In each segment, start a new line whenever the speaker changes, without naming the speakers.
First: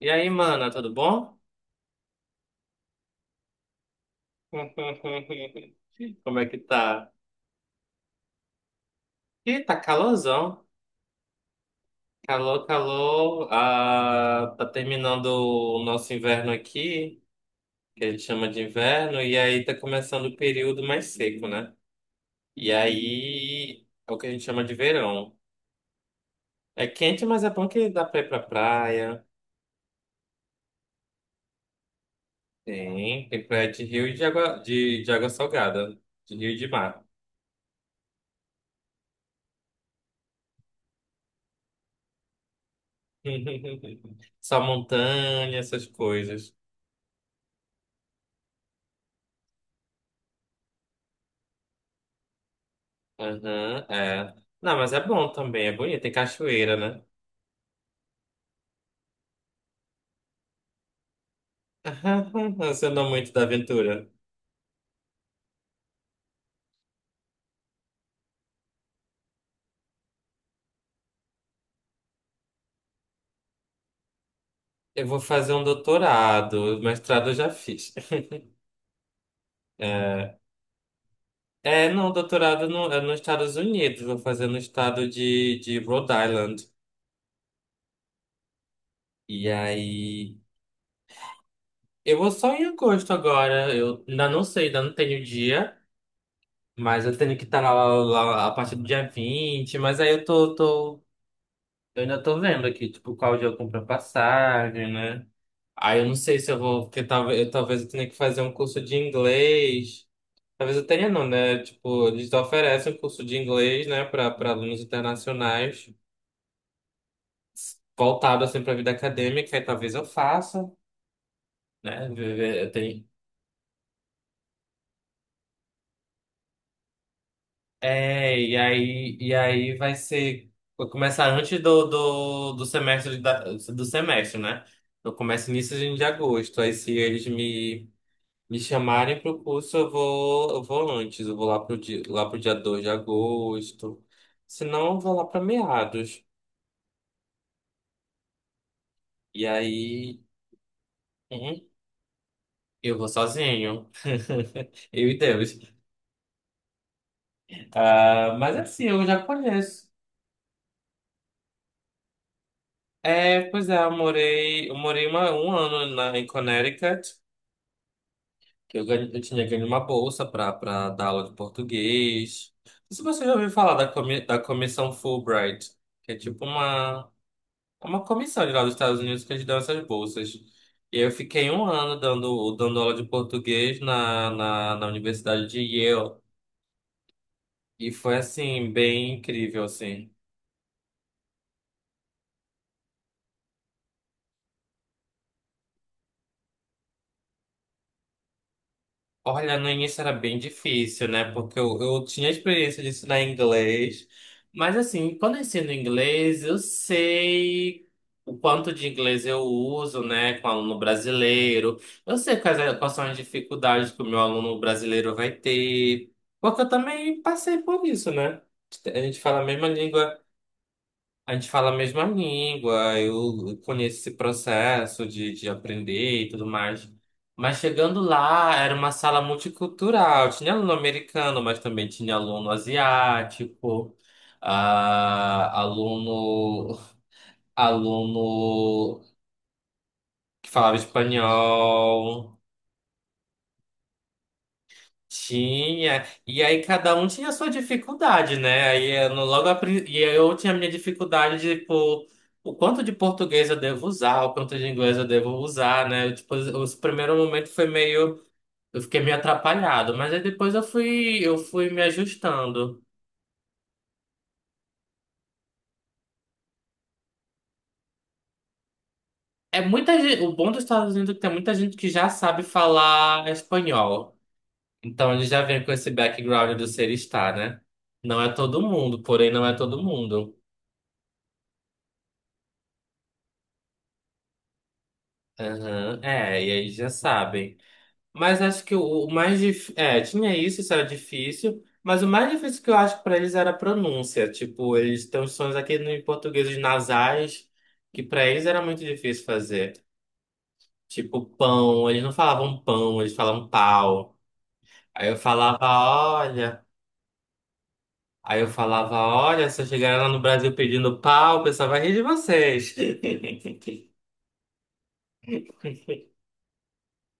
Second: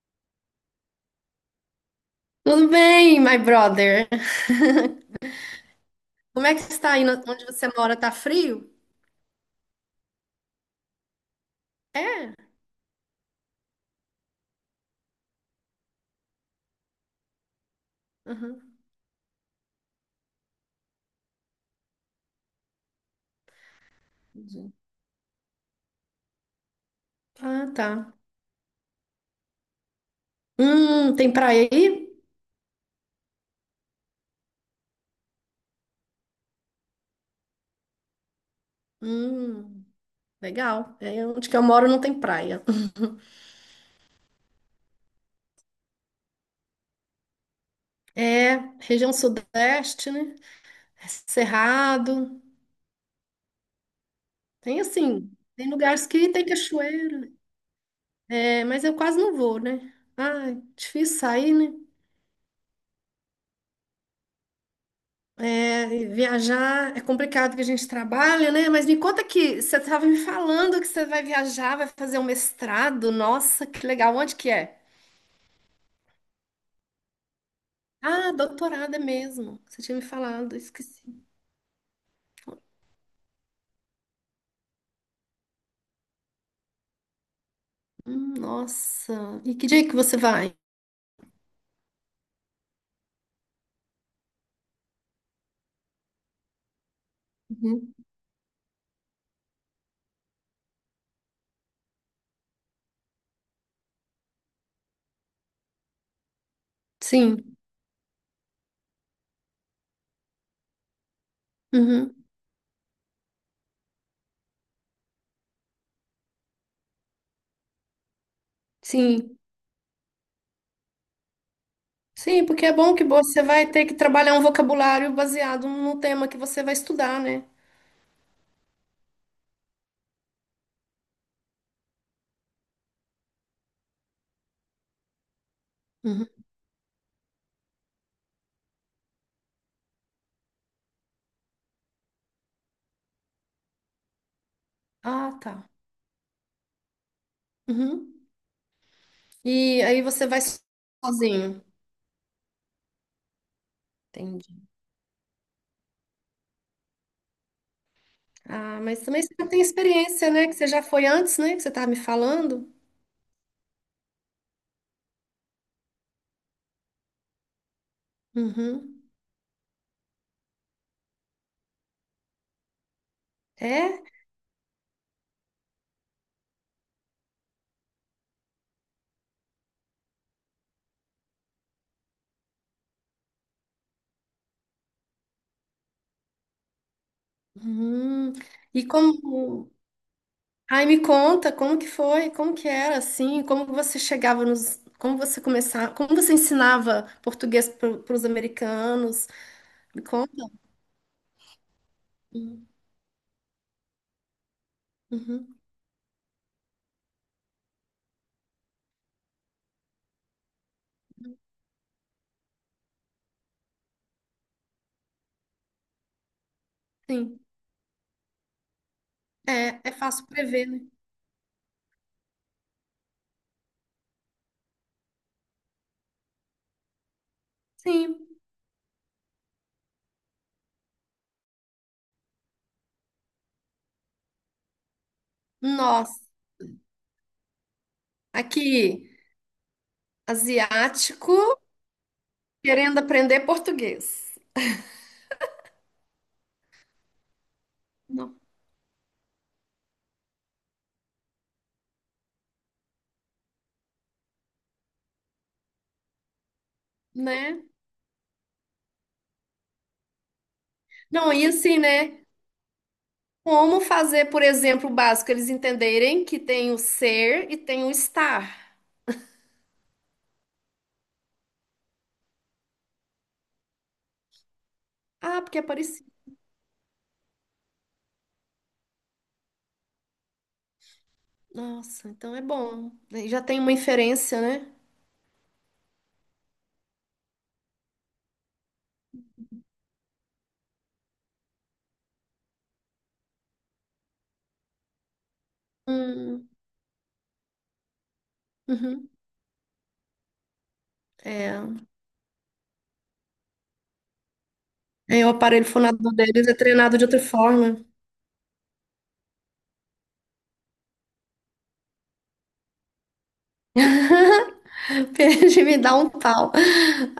E aí, mana, tudo bom?
Tudo bem, my brother?
Como é
Como é
que
que está aí?
tá?
Onde você mora? Tá frio?
Ih, tá calorzão.
É?
Calor, calor. Ah, tá terminando o nosso inverno aqui, que a gente chama de
Uhum.
inverno, e aí tá começando o período mais seco, né? E aí é o que a gente chama
Entendi.
de verão. É quente, mas é bom
Ah,
que
tá.
dá pra ir pra praia.
Tem praia aí?
Tem praia de rio e de água, de água salgada, de rio e de mar.
Hum, legal. É, onde que eu moro não tem praia.
Só montanha, essas coisas.
É, região sudeste, né? É Cerrado.
Uhum, é. Não,
Tem
mas é bom
assim,
também,
tem
é bonito,
lugares
tem
que tem
cachoeira, né?
cachoeira, né? É, mas eu quase não vou, né? Ah, difícil sair, né?
Você não é muito da aventura.
É, e viajar é complicado que a gente trabalha, né? Mas me conta, que você estava me falando que você vai viajar, vai fazer um mestrado. Nossa, que legal. Onde que é?
Eu vou fazer um doutorado, mestrado eu já fiz.
Ah, doutorado é mesmo. Você tinha me
É,
falado, eu esqueci.
é, não, doutorado no, é nos Estados Unidos, vou fazer no estado de Rhode Island.
Nossa.
E
E que dia que você
aí,
vai?
eu vou só em agosto agora, eu ainda não sei, ainda não tenho dia, mas eu tenho que estar lá,
Uhum.
lá a partir do dia 20, mas aí eu ainda tô vendo aqui, tipo, qual dia eu compro a passagem, né? Aí eu não sei se eu vou, porque talvez eu,
Sim.
talvez eu tenha que fazer um curso de inglês. Talvez eu tenha não, né? Tipo,
Uhum.
eles oferecem um curso de inglês, né, para alunos internacionais, voltado assim para a vida
Sim.
acadêmica, aí talvez eu faça, né?
Sim, porque
Eu
é bom que
tenho...
você vai ter que trabalhar um vocabulário baseado no tema que você vai estudar, né?
É, e aí vai ser vou começar antes do semestre do semestre, né? Eu começo início de
Uhum.
agosto. Aí se eles me chamarem pro curso, eu vou antes, eu vou lá pro dia 2 de agosto. Se não, eu vou lá
Ah,
pra
tá.
meados.
Uhum.
E
E aí
aí,
você vai
uhum,
sozinho.
eu vou sozinho.
Entendi.
Eu e Deus. Ah, mas
Ah,
assim,
mas
eu já
também você já tem
conheço.
experiência, né? Que você já foi antes, né? Que você estava me falando.
É, pois é, eu morei, eu morei um ano em Connecticut, que
Uhum.
eu tinha ganho uma bolsa para dar aula de português. Não sei se você já ouviu falar da,
É?
comi, da comissão Fulbright, que é tipo uma. É uma comissão de lá dos Estados Unidos que eles dão essas bolsas. E eu fiquei um ano dando aula de português na Universidade de Yale. E foi,
Uhum.
assim,
E
bem incrível,
como...
assim.
Aí me conta como que foi, como que era, assim, como você chegava nos... Como você começava... Como você ensinava português para os americanos.
Olha, no início
Me
era
conta.
bem difícil, né? Porque eu tinha
Uhum.
experiência de ensinar inglês. Mas, assim, quando eu
Uhum.
ensino inglês, eu sei o quanto de inglês eu uso, né, com aluno brasileiro. Eu sei quais são as dificuldades que o meu aluno brasileiro vai ter. Porque eu também
Sim.
passei por isso, né? A gente fala a mesma
É, é
língua.
fácil prever, né?
A gente fala a mesma língua, eu conheço esse processo de aprender e tudo mais. Mas chegando
Sim.
lá, era uma sala multicultural. Tinha aluno americano, mas também tinha aluno asiático, ah,
Nossa.
aluno, aluno
Aqui,
que falava
asiático
espanhol.
querendo aprender português.
Tinha, e aí cada um tinha a sua
Não.
dificuldade, né? Aí eu no- logo a pri- e aí eu tinha a minha dificuldade de tipo, o quanto de português eu devo usar, o quanto de inglês eu devo usar, né? Eu, tipo, os o primeiro momento
Né?
foi meio, eu fiquei meio atrapalhado, mas aí depois eu fui,
Não,
eu
e
fui
assim,
me
né?
ajustando.
Como fazer, por exemplo, o básico, eles entenderem que tem o ser e tem o estar.
É muita gente, o bom dos Estados Unidos é que tem muita gente que já sabe falar espanhol. Então ele
Ah,
já
porque é
vem com esse
parecido.
background do ser estar, né? Não é todo mundo, porém não é todo mundo.
Nossa, então é bom. Daí já tem uma inferência, né?
Aham. É, e aí já sabem. Mas acho que o mais difícil. É, tinha isso, isso era difícil. Mas o mais difícil que eu acho pra eles era a pronúncia. Tipo, eles têm uns sons aqui no em
Hum,
português nasais, que pra eles era muito
uhum.
difícil fazer. Tipo,
É.
pão. Eles não falavam pão, eles falavam pau. Aí eu
Aí o
falava,
aparelho fonador deles é
olha.
treinado de outra forma.
Aí eu falava, olha, se eu chegar lá no Brasil pedindo pau, o pessoal vai rir de vocês.
Perde, me dá um pau.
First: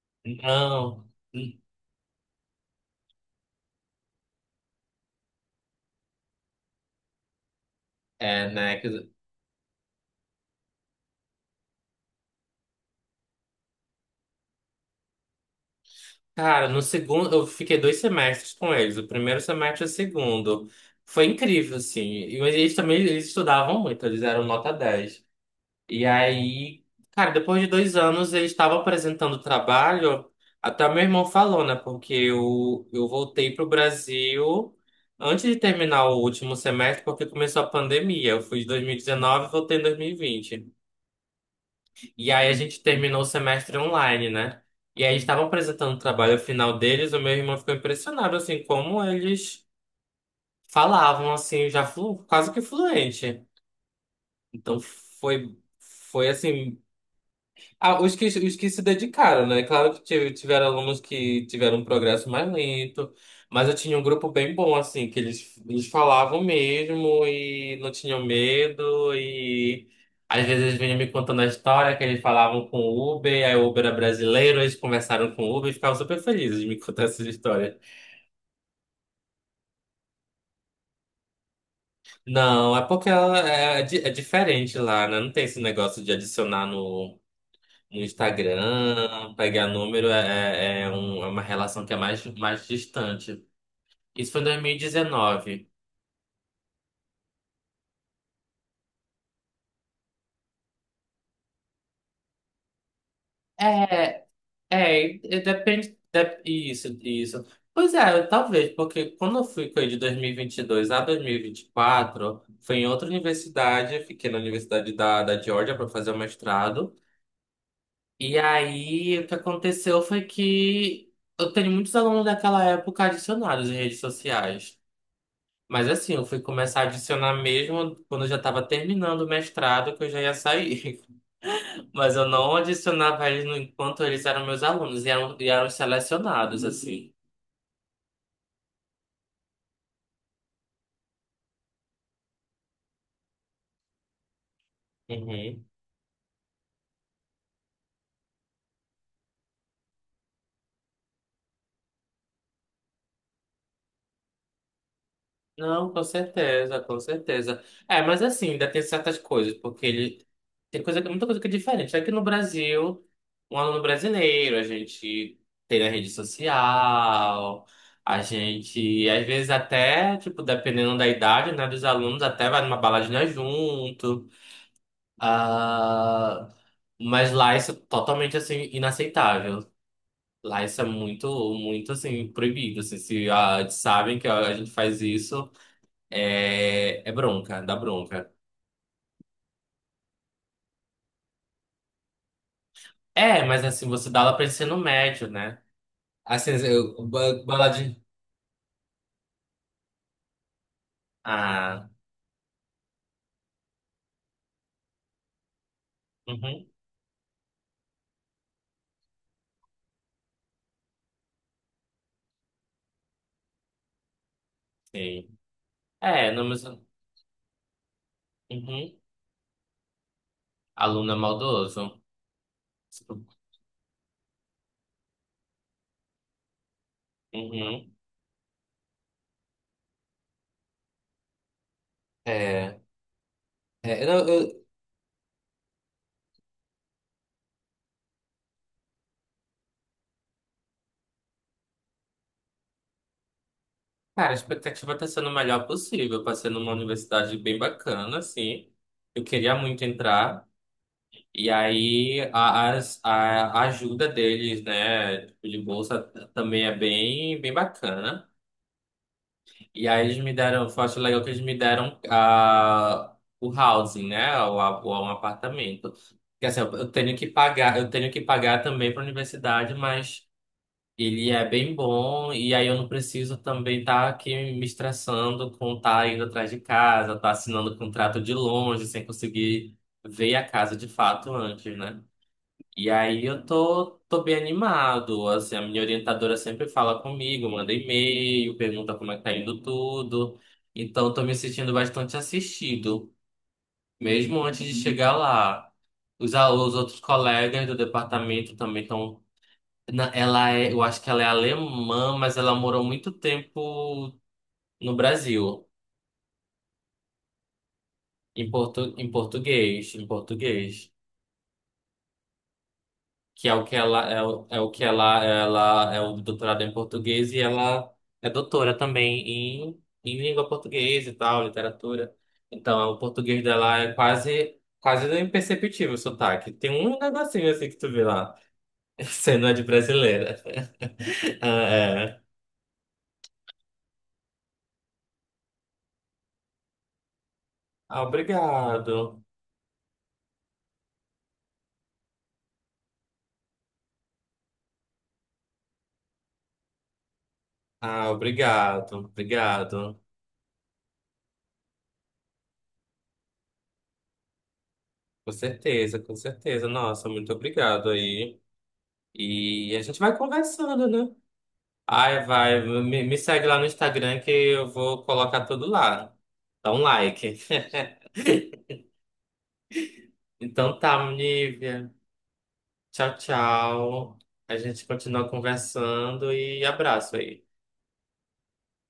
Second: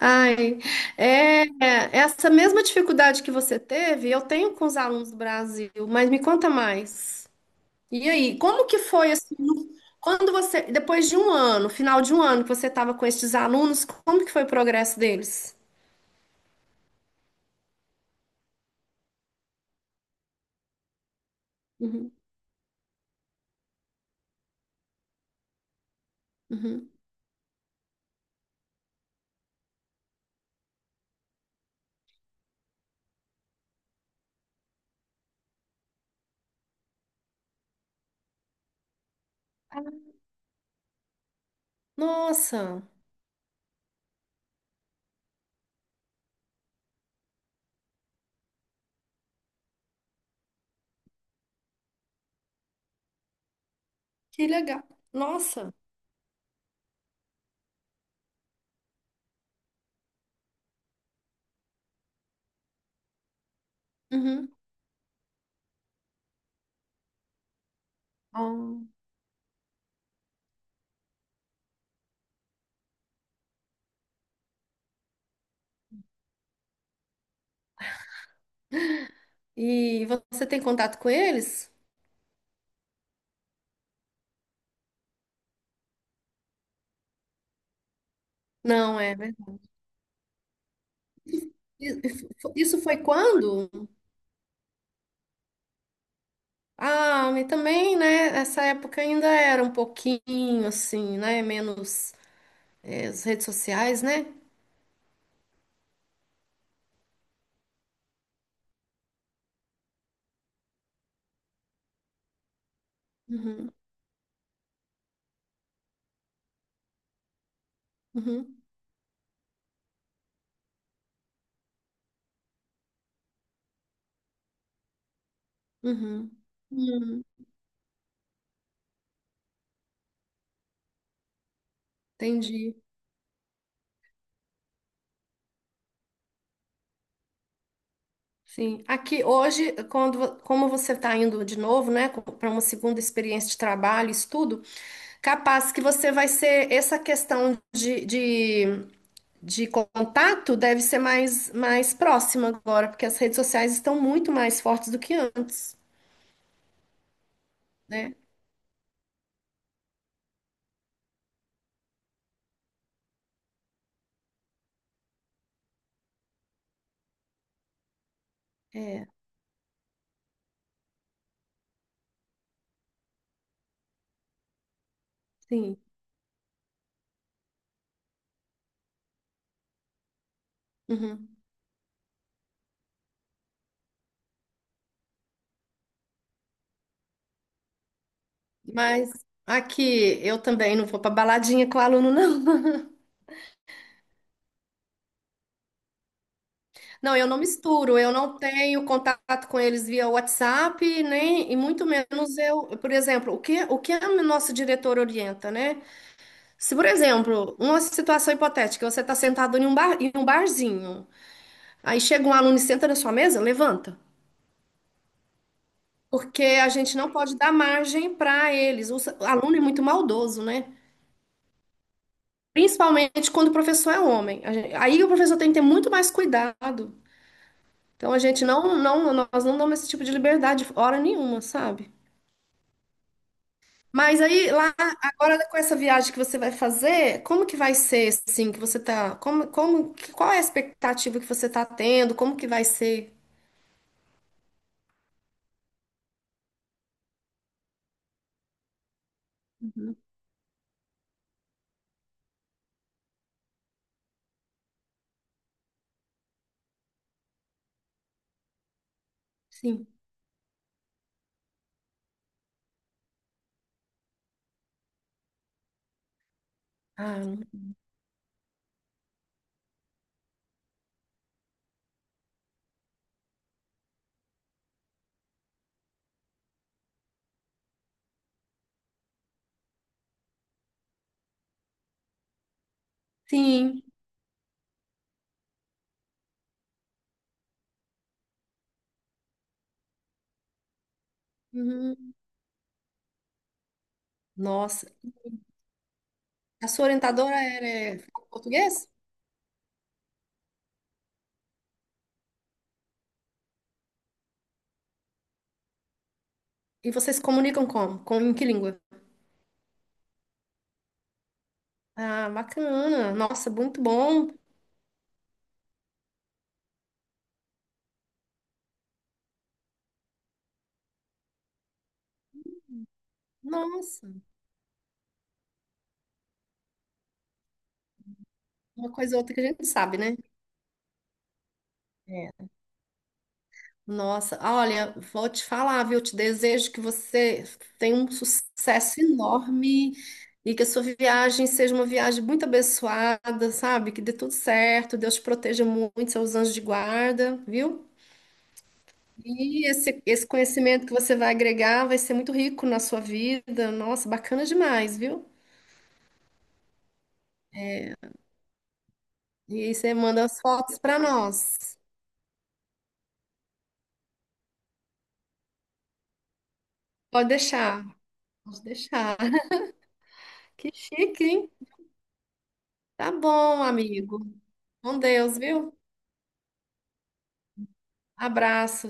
Ai,
Não.
é, é, essa mesma dificuldade que você teve, eu tenho com os alunos do Brasil, mas me conta mais. E aí,
É,
como que
né?
foi assim, quando você, depois de um ano, final de um ano que você estava com esses alunos, como que foi o progresso deles?
Cara, no segundo, eu fiquei 2 semestres com eles, o primeiro semestre e o segundo. Foi incrível, assim.
Uhum,
Mas eles também eles estudavam muito, eles eram nota 10. E aí,
uhum.
cara, depois de 2 anos, eles estavam apresentando trabalho. Até meu irmão falou, né? Porque eu voltei pro Brasil antes de terminar o último semestre, porque começou a pandemia. Eu fui de 2019 e dezenove e voltei em 2020. E aí a gente
Nossa,
terminou o semestre online, né? E aí estavam apresentando o trabalho final deles, o meu irmão ficou impressionado, assim, como eles falavam, assim, já quase que fluente.
que
Então
legal.
foi,
Nossa.
foi assim, os que se dedicaram, né? Claro que tiveram alunos que tiveram um progresso mais lento, mas eu tinha um grupo
Uhum.
bem bom, assim, que eles falavam mesmo e não tinham
Ó.
medo, e às vezes eles vinham me contando a história que eles falavam com o Uber, aí o Uber era brasileiro, eles conversaram com o Uber e ficavam super felizes de me contar essas histórias.
E você tem contato com eles?
Não, é porque ela é, é diferente lá, né? Não tem esse negócio de adicionar no
Não, é
Instagram,
verdade.
pegar número é, é uma relação que é
E-
mais
Isso foi
distante.
quando?
Isso foi em 2019.
Ah, e também, né? Essa época ainda era um pouquinho assim, né? Menos as redes sociais, né?
É, é, e depende, isso, isso. Pois é, talvez, porque quando eu fui com ele de 2022 a 2024, foi em outra
Uhum,
universidade, eu fiquei na Universidade da Georgia para fazer o mestrado. E
uhum,
aí, o que aconteceu foi que eu tenho muitos alunos daquela época adicionados em redes sociais. Mas assim, eu
uhum.
fui começar a
Hum,
adicionar mesmo quando eu já estava terminando o mestrado, que eu já ia sair. Mas eu não
entendi.
adicionava eles enquanto eles eram meus alunos e eram selecionados, assim.
Sim. Aqui hoje, quando, como você está indo de novo, né, para uma segunda experiência de trabalho, estudo,
Uhum.
capaz que você vai ser essa questão de contato, deve ser mais, mais próxima agora, porque as redes sociais estão muito mais fortes do que antes,
Não, com certeza, com certeza. É,
né?
mas assim, ainda tem certas coisas, porque ele tem coisa, muita coisa que é diferente. Aqui no Brasil, um aluno brasileiro, a gente tem na rede social, a
É,
gente, às vezes até, tipo, dependendo da idade, né, dos alunos, até vai numa baladinha junto.
sim.
Ah, mas lá isso é totalmente, assim, inaceitável. Lá isso é muito,
Uhum.
muito, assim, proibido. Assim, se ah, sabem que a gente faz isso. É, bronca, dá bronca.
Mas aqui eu também não vou para baladinha com o aluno, não.
É, mas assim, você dá aula pra ensino médio, né? Assim, eu,
Não, eu não
baladinha.
misturo, eu não tenho contato com eles via WhatsApp, nem, e muito
Ah,
menos eu, por exemplo, o que a nossa diretora orienta, né?
uhum,
Se, por exemplo, uma situação hipotética, você está sentado em um bar, em um barzinho, aí chega um aluno e senta na sua mesa, levanta,
sim. É,
porque
não, mas.
a gente não pode dar margem para eles.
Uhum.
O, o aluno é muito maldoso, né?
Aluno é maldoso.
Principalmente quando o professor é homem. A gen- Aí o professor tem que ter muito mais cuidado.
Uhum.
Então a gente não, não, nós não damos esse tipo de liberdade, hora nenhuma, sabe?
É. é
Mas
eu,
aí
eu-
lá agora, com essa viagem que você vai fazer, como que vai ser, assim que você tá, como qual é a expectativa que você tá tendo? Como que vai ser?
Cara, a expectativa tá sendo o melhor possível pra ser numa universidade bem bacana, assim. Eu queria muito entrar. E aí, a ajuda deles, né? Tipo, de bolsa também é bem, bem bacana. E
Sim.
aí eles me deram, Foi acho legal que eles me deram o housing, né? Um apartamento. Porque assim, eu tenho
Ah,
que pagar, eu tenho que pagar também para a universidade, mas ele é bem bom, e aí eu não preciso também estar aqui me estressando com estar tá indo atrás de casa, estar tá assinando contrato de longe, sem conseguir ver a casa de fato antes, né? E aí eu
sim.
tô, tô bem animado, assim, a minha orientadora sempre fala comigo, manda e-mail, pergunta como é que tá indo tudo. Então eu tô me sentindo
Uhum.
bastante assistido, mesmo antes de
Nossa.
chegar lá. Os, al-
A
os
sua
outros
orientadora
colegas
era,
do
é, fala
departamento também
português?
estão. Eu acho que ela é alemã, mas ela morou muito tempo no Brasil,
E vocês se comunicam como? Com, em que
em,
língua?
portu, em português.
Ah, bacana.
Que
Nossa,
é o que
muito
ela é,
bom.
é o que ela é o doutorado em português e ela é doutora também em língua portuguesa e tal, literatura. Então, o português dela é
Nossa,
quase quase imperceptível o sotaque. Tem um negocinho assim que tu vê lá,
uma coisa ou outra que a
sendo de
gente sabe, né?
brasileira. Ah, é.
Nossa, olha, vou te falar, viu? Te desejo que você tenha
Ah,
um sucesso
obrigado.
enorme e que a sua viagem seja uma viagem muito abençoada, sabe? Que dê tudo certo, Deus te proteja muito, seus anjos de guarda, viu?
Ah, obrigado.
E
Obrigado.
esse conhecimento que você vai agregar vai ser muito rico na sua vida. Nossa, bacana demais, viu?
Com certeza, com certeza. Nossa, muito obrigado aí.
E aí
E a
você
gente vai
manda as fotos
conversando,
para
né?
nós.
Ai, vai, me segue lá no Instagram que eu vou colocar tudo lá. Dá um
Pode
like.
deixar, pode deixar. Que
Então tá,
chique, hein?
Nívia.
Tá
Tchau,
bom,
tchau.
amigo.
A gente
Com
continua
Deus, viu?
conversando e abraço aí.
Abraço,